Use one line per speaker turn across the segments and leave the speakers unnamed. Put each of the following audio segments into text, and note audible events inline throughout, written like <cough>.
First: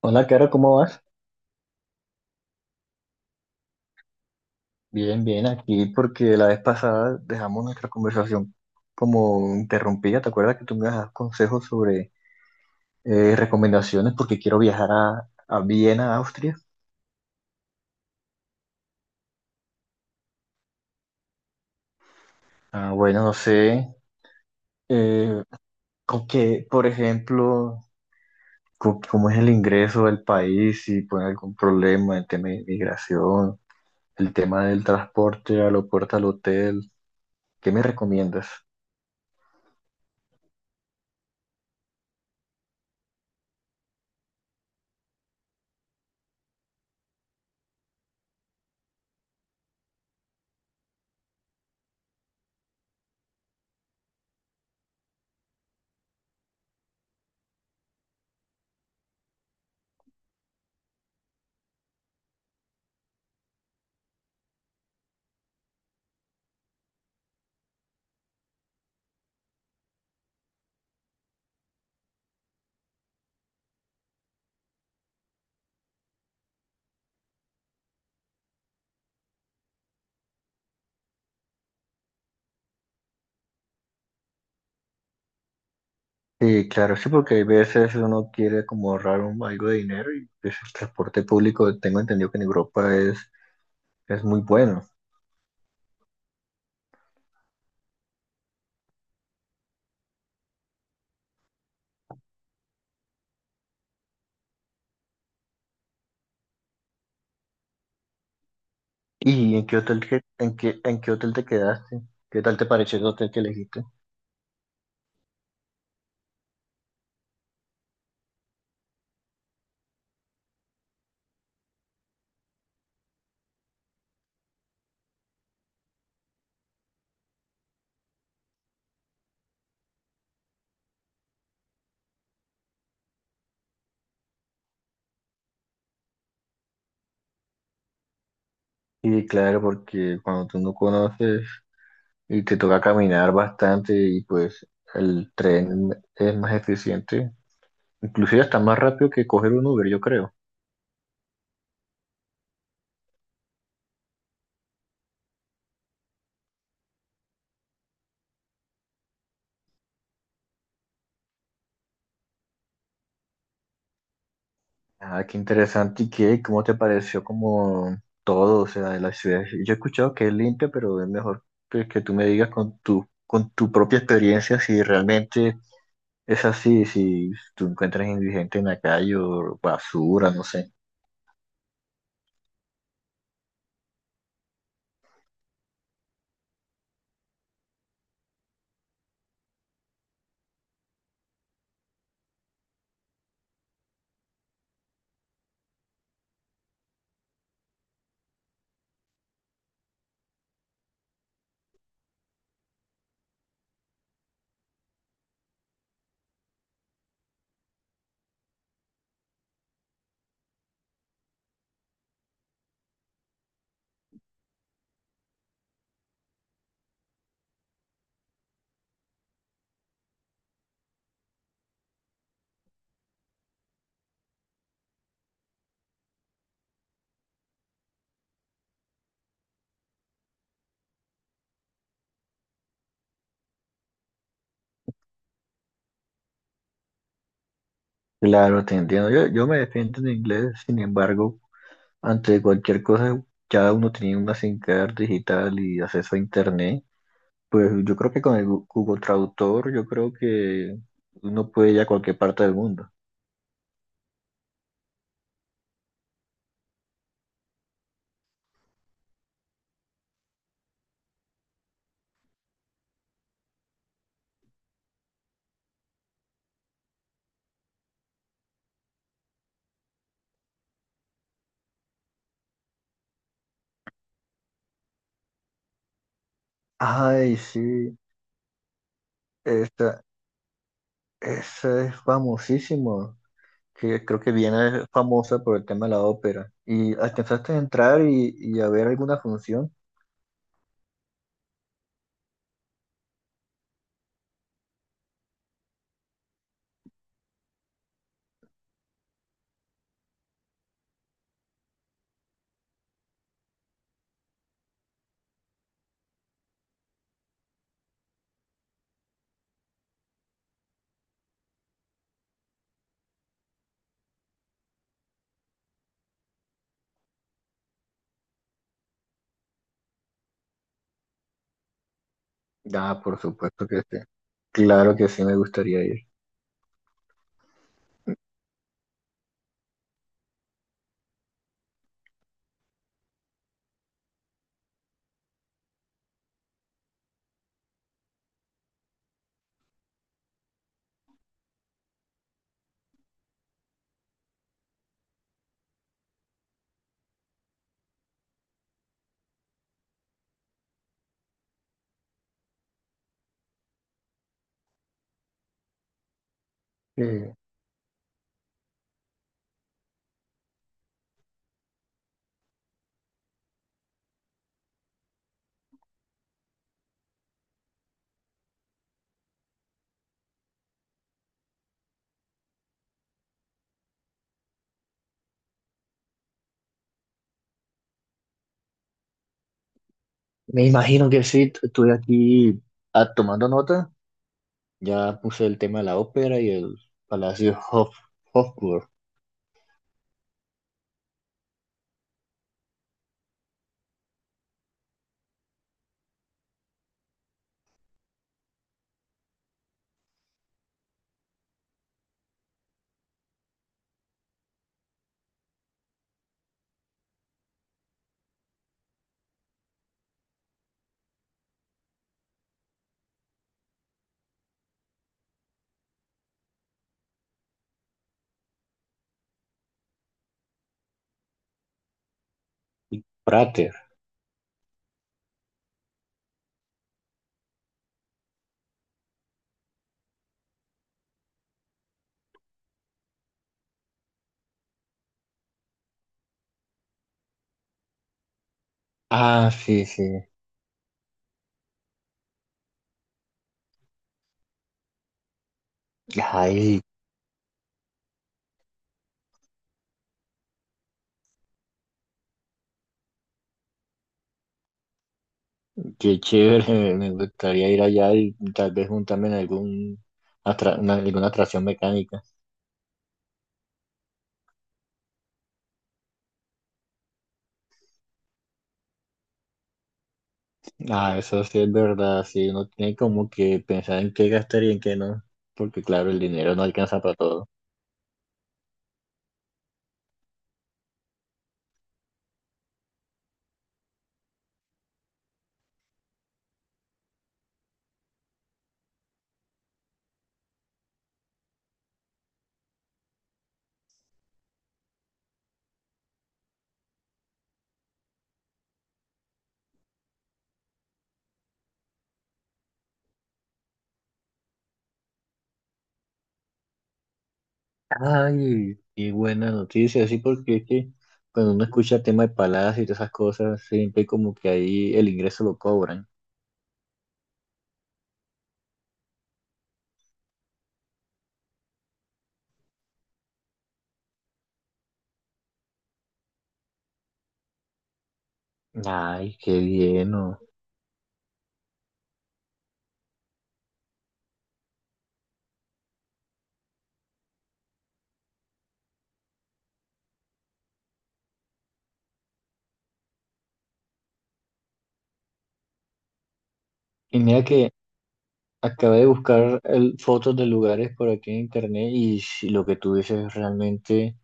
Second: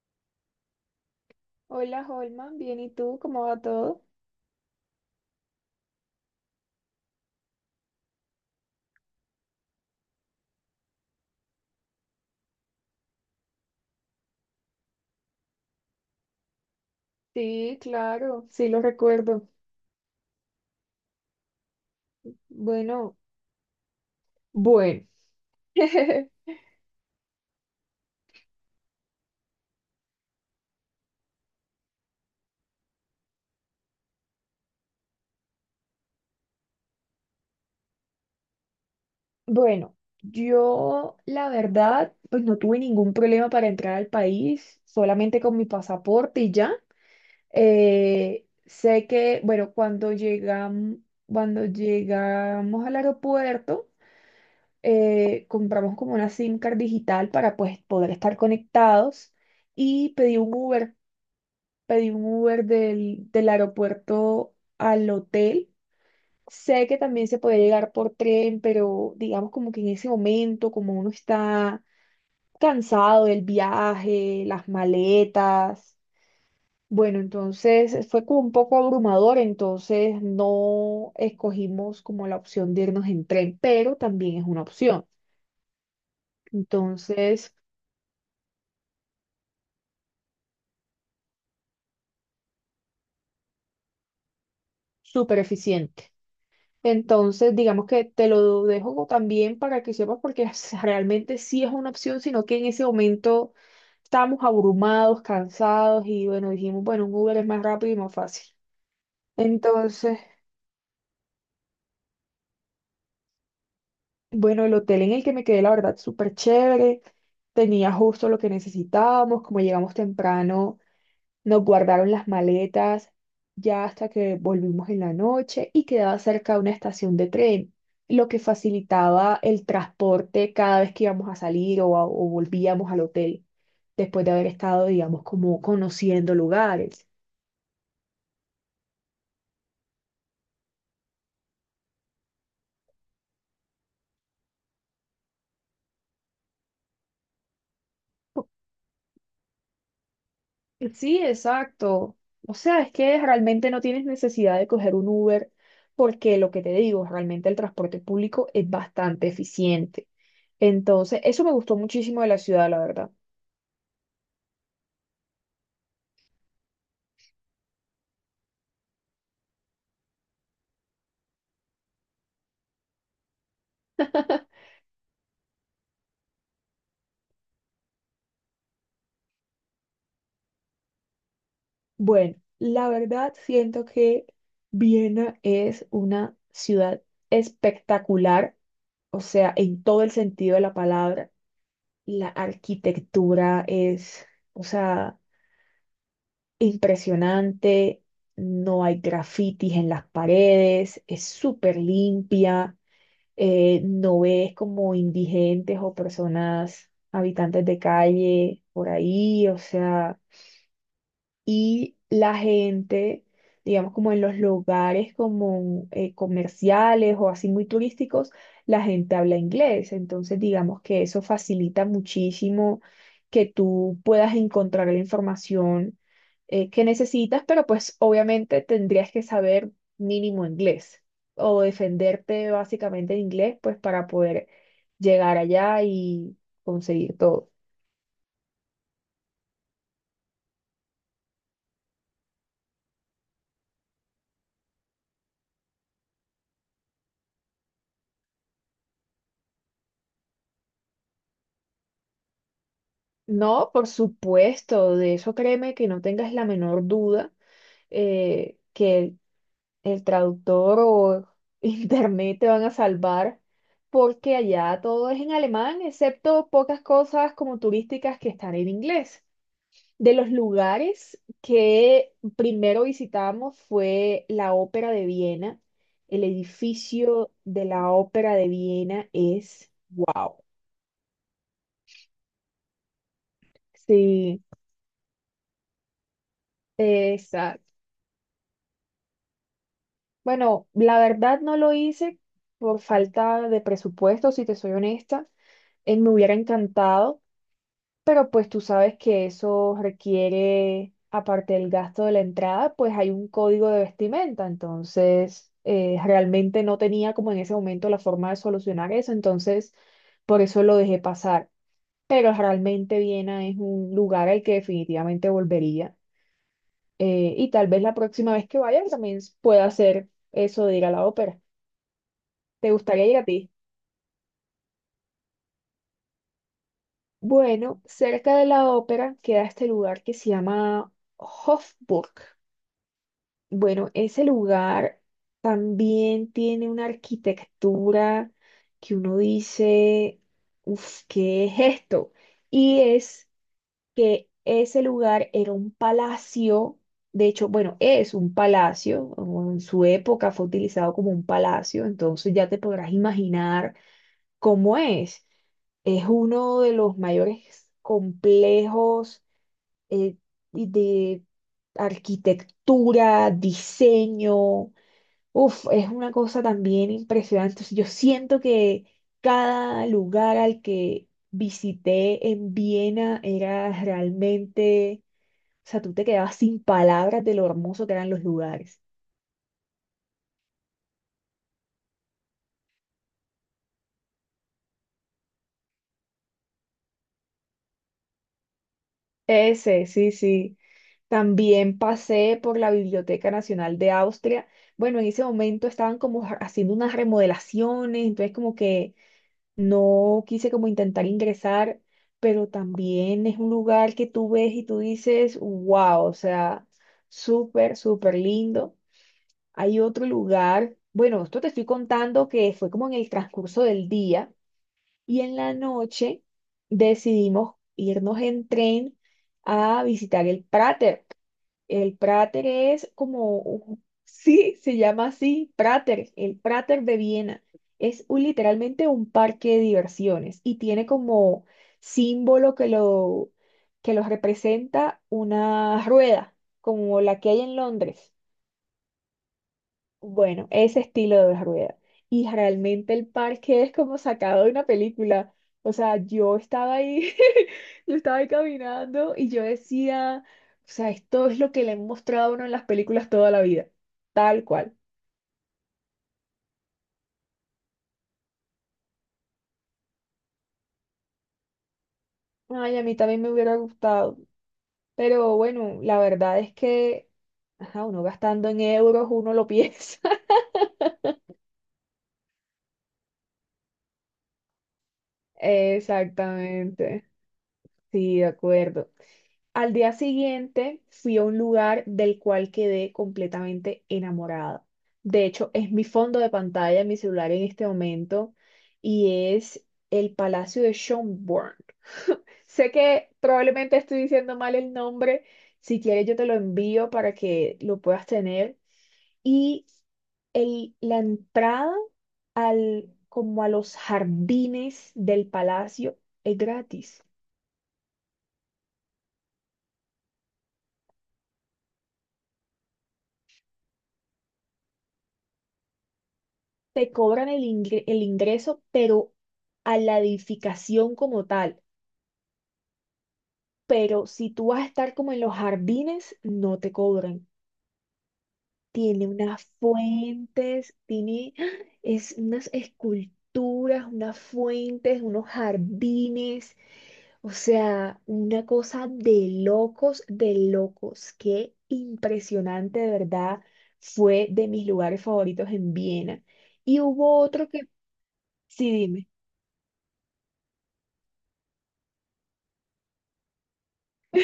Hola, Caro, ¿cómo vas?
Hola Holman, bien, ¿y tú? ¿Cómo va todo?
Bien, bien, aquí porque la vez pasada dejamos nuestra conversación como interrumpida. ¿Te acuerdas que tú me das consejos sobre recomendaciones porque quiero viajar a Viena, Austria?
Sí, claro, sí lo recuerdo.
Ah,
Bueno,
bueno, no sé,
bueno.
eh,
<laughs>
con qué, por ejemplo, cómo es el ingreso del país, si pone algún problema, el tema de migración, el tema del transporte, aeropuerto al hotel, ¿qué me recomiendas?
Bueno, yo la verdad, pues no tuve ningún problema para entrar al país, solamente con mi pasaporte y ya. Sé que, bueno, cuando llegamos al aeropuerto, compramos como una SIM card digital para pues poder estar conectados y pedí un Uber. Pedí un Uber del aeropuerto al hotel. Sé que también se puede llegar por tren, pero digamos como que en ese momento, como uno está cansado del viaje, las maletas, bueno, entonces fue como un poco abrumador, entonces no escogimos como la opción de irnos en tren, pero también es una opción.
Sí, claro, sí, porque hay
Entonces,
veces uno quiere como ahorrar algo de dinero y pues, el transporte público, tengo entendido que en Europa es muy bueno.
súper eficiente. Entonces, digamos que te lo dejo también para que sepas, porque realmente sí es una opción, sino que en ese momento estábamos abrumados, cansados y bueno, dijimos, bueno, un Uber es más rápido y más fácil.
¿Y en qué
Entonces,
en en qué hotel te quedaste? ¿Qué tal te pareció el hotel que elegiste?
bueno, el hotel en el que me quedé, la verdad, súper chévere. Tenía justo lo que necesitábamos, como llegamos temprano. Nos guardaron las maletas ya hasta que volvimos en la noche y quedaba cerca de una estación de tren, lo que facilitaba el transporte cada vez que íbamos a salir o volvíamos al hotel, después de haber estado, digamos, como conociendo lugares.
Sí, claro, porque cuando tú no conoces y te toca caminar bastante y pues el tren es más eficiente, inclusive
Po-
hasta más rápido que coger un Uber, yo creo.
Sí, exacto. O sea, es que realmente no tienes necesidad de coger un Uber porque lo que te digo, realmente el transporte público es bastante eficiente. Entonces, eso me gustó muchísimo de la ciudad, la verdad.
Ah, qué interesante. ¿Y qué? ¿Cómo te pareció como todo, o sea, de la ciudad? Yo he escuchado que es limpia, pero es mejor que tú me digas con tu propia experiencia si realmente es así, si tú encuentras indigente en la calle o basura, no sé.
Bueno, la verdad siento que Viena es una ciudad espectacular, o sea, en todo el sentido de la palabra. La arquitectura es, o sea, impresionante, no hay grafitis en las paredes, es súper limpia, no ves como indigentes o personas habitantes de calle por ahí, o sea, y la gente, digamos como en los lugares como comerciales o así muy turísticos, la gente habla inglés. Entonces, digamos que eso facilita muchísimo que tú puedas encontrar la información que necesitas, pero pues obviamente tendrías que saber mínimo inglés o defenderte básicamente en inglés, pues para poder llegar allá y conseguir todo.
Claro, te entiendo. Yo me defiendo en inglés, sin embargo, ante cualquier cosa, ya uno tenía una SIM card digital y acceso a internet. Pues yo creo que con el Google Traductor, yo creo que uno puede ir a cualquier parte del mundo.
No, por supuesto, de eso créeme que no tengas la menor duda que el traductor o <laughs> internet te van a salvar porque allá todo es en alemán, excepto pocas cosas como turísticas que están en inglés. De los lugares que primero visitamos fue la Ópera de Viena. El edificio
Ay,
de la
sí,
Ópera de Viena es
esta,
wow.
esa es famosísimo, que creo que
Sí,
viene famosa por el tema de la ópera. ¿Y alcanzaste a
exacto.
entrar y a ver alguna función?
Bueno, la verdad no lo hice por falta de presupuesto, si te soy honesta. Me hubiera encantado, pero pues tú sabes que eso requiere, aparte del gasto de la entrada, pues hay un código de vestimenta. Entonces, realmente no tenía como en ese momento la forma de solucionar eso. Entonces, por eso lo dejé pasar. Pero realmente Viena es un lugar al que definitivamente volvería. Y tal vez la próxima vez que vaya también pueda hacer eso de ir a la ópera. ¿Te
Ah,
gustaría ir
por
a ti?
supuesto que sí. Claro que sí, me gustaría ir.
Bueno, cerca de la ópera queda este lugar que se llama Hofburg. Bueno, ese lugar también tiene una arquitectura que uno dice, uff, ¿qué es esto? Y es que ese lugar era un palacio, de hecho, bueno, es un palacio, o en su época fue utilizado como un palacio, entonces ya te podrás imaginar cómo es. Es uno de los
Eh,
mayores complejos eh, y de arquitectura, diseño. Uf, es una cosa también impresionante. Entonces, yo siento que cada lugar al que visité en Viena era realmente, o sea, tú te quedabas sin palabras de lo hermoso que eran los lugares.
me imagino que sí, estuve aquí ah, tomando nota. Ya puse el tema de la ópera y el Palacio Hof, Hofburg,
Ese, sí, sí. También pasé por la Biblioteca Nacional de Austria. Bueno, en ese momento estaban como haciendo unas remodelaciones, entonces como que no quise como intentar ingresar, pero también es un lugar que tú ves y tú dices, wow, o sea, súper, súper lindo. Hay otro lugar, bueno, esto te estoy contando que fue como en el transcurso del día y en la noche decidimos irnos en tren a visitar el Prater. El Prater es como,
Prater.
<laughs> sí, se llama así, Prater, el Prater de Viena. Es literalmente un parque de diversiones y tiene como símbolo que los representa una rueda, como la que hay en Londres.
Ah, sí, sí.
Bueno, ese estilo de rueda. Y realmente el parque es como sacado de una película. O sea, yo estaba
Ay,
ahí, <laughs> yo estaba ahí caminando y yo decía, o sea, esto es lo que le han mostrado a uno en las películas toda la vida, tal cual.
qué chévere, <laughs> me gustaría ir allá y tal vez juntarme en alguna atracción mecánica.
Ay, a mí también me hubiera gustado. Pero bueno, la verdad es que, ajá, uno gastando en euros, uno lo piensa.
Ah, eso sí es verdad, sí, uno tiene como que pensar en qué gastar y en qué no,
<laughs>
porque claro, el dinero no alcanza
Exactamente.
para todo.
Sí, de acuerdo. Al día siguiente fui a un lugar del cual quedé completamente enamorada. De hecho, es mi fondo de pantalla en mi celular en este momento y es el Palacio de Schönborn. Sé que probablemente estoy diciendo mal el nombre. Si quieres, yo te lo envío para que lo puedas tener. Y la entrada al, como a los jardines del palacio es gratis.
Ay, qué buena noticia, sí, porque es que cuando uno escucha temas de paladas y todas esas cosas, siempre como que ahí el ingreso lo cobran.
Te cobran el ingreso, pero a la edificación como tal. Pero si tú vas a estar como en los jardines, no te cobran. Tiene
Ay,
unas
qué bien, ¿no?
fuentes, tiene <gasps> ¡ah! Es unas esculturas, unas fuentes, unos jardines. O sea, una cosa de locos, de locos. Qué impresionante, de verdad. Fue de mis lugares favoritos en Viena. Y hubo
Y mira
otro que,
que
sí,
acabé de
dime.
buscar fotos de lugares por aquí en internet y si lo que tú dices realmente.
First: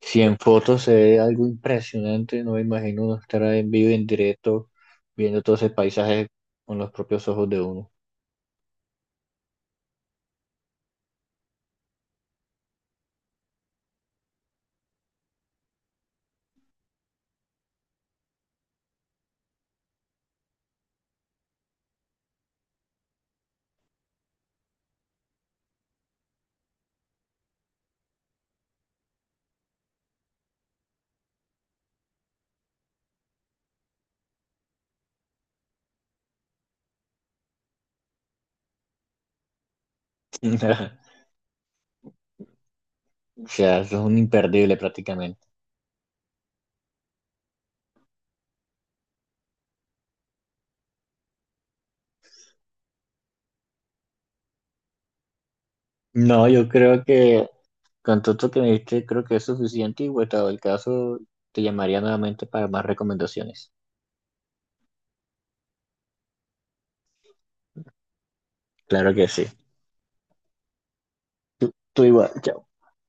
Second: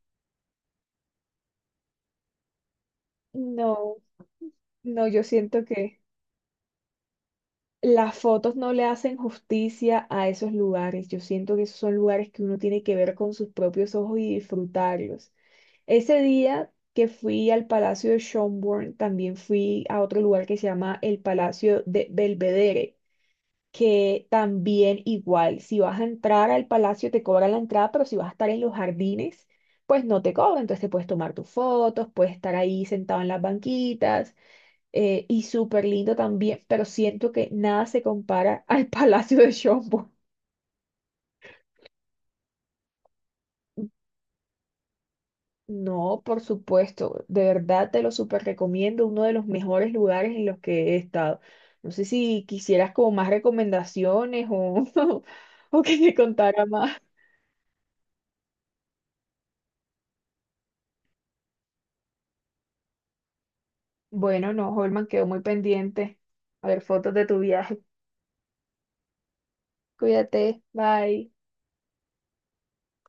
Si en fotos se ve algo impresionante, no me imagino uno estar en vivo y
No.
en directo,
No, yo
viendo todo
siento
ese
que
paisaje con los propios ojos de uno.
las fotos no le hacen justicia a esos lugares. Yo siento que esos son lugares que uno tiene que ver con sus propios ojos y disfrutarlos. Ese día que fui al Palacio de Schönborn, también fui a otro lugar que se llama el Palacio de Belvedere, que también igual, si vas a entrar al palacio te cobran la entrada, pero si vas a estar en los jardines, pues no te cobran. Entonces te puedes tomar tus fotos, puedes estar ahí sentado en las banquitas y súper lindo también, pero siento que nada se compara <laughs> al Palacio de Chombo.
<laughs> O sea, eso es un imperdible prácticamente.
No, por supuesto, de verdad te lo súper recomiendo, uno de los mejores lugares en los que he estado. No sé si quisieras como más recomendaciones o, <laughs> o que te
No,
contara
yo
más.
creo que con todo esto que me diste, creo que es suficiente y, vuelto el caso, te llamaría nuevamente para más recomendaciones.
Bueno, no, Holman, quedó muy pendiente. A ver, fotos de tu viaje.
Claro que sí.
Cuídate, bye.
Tú igual. Chao.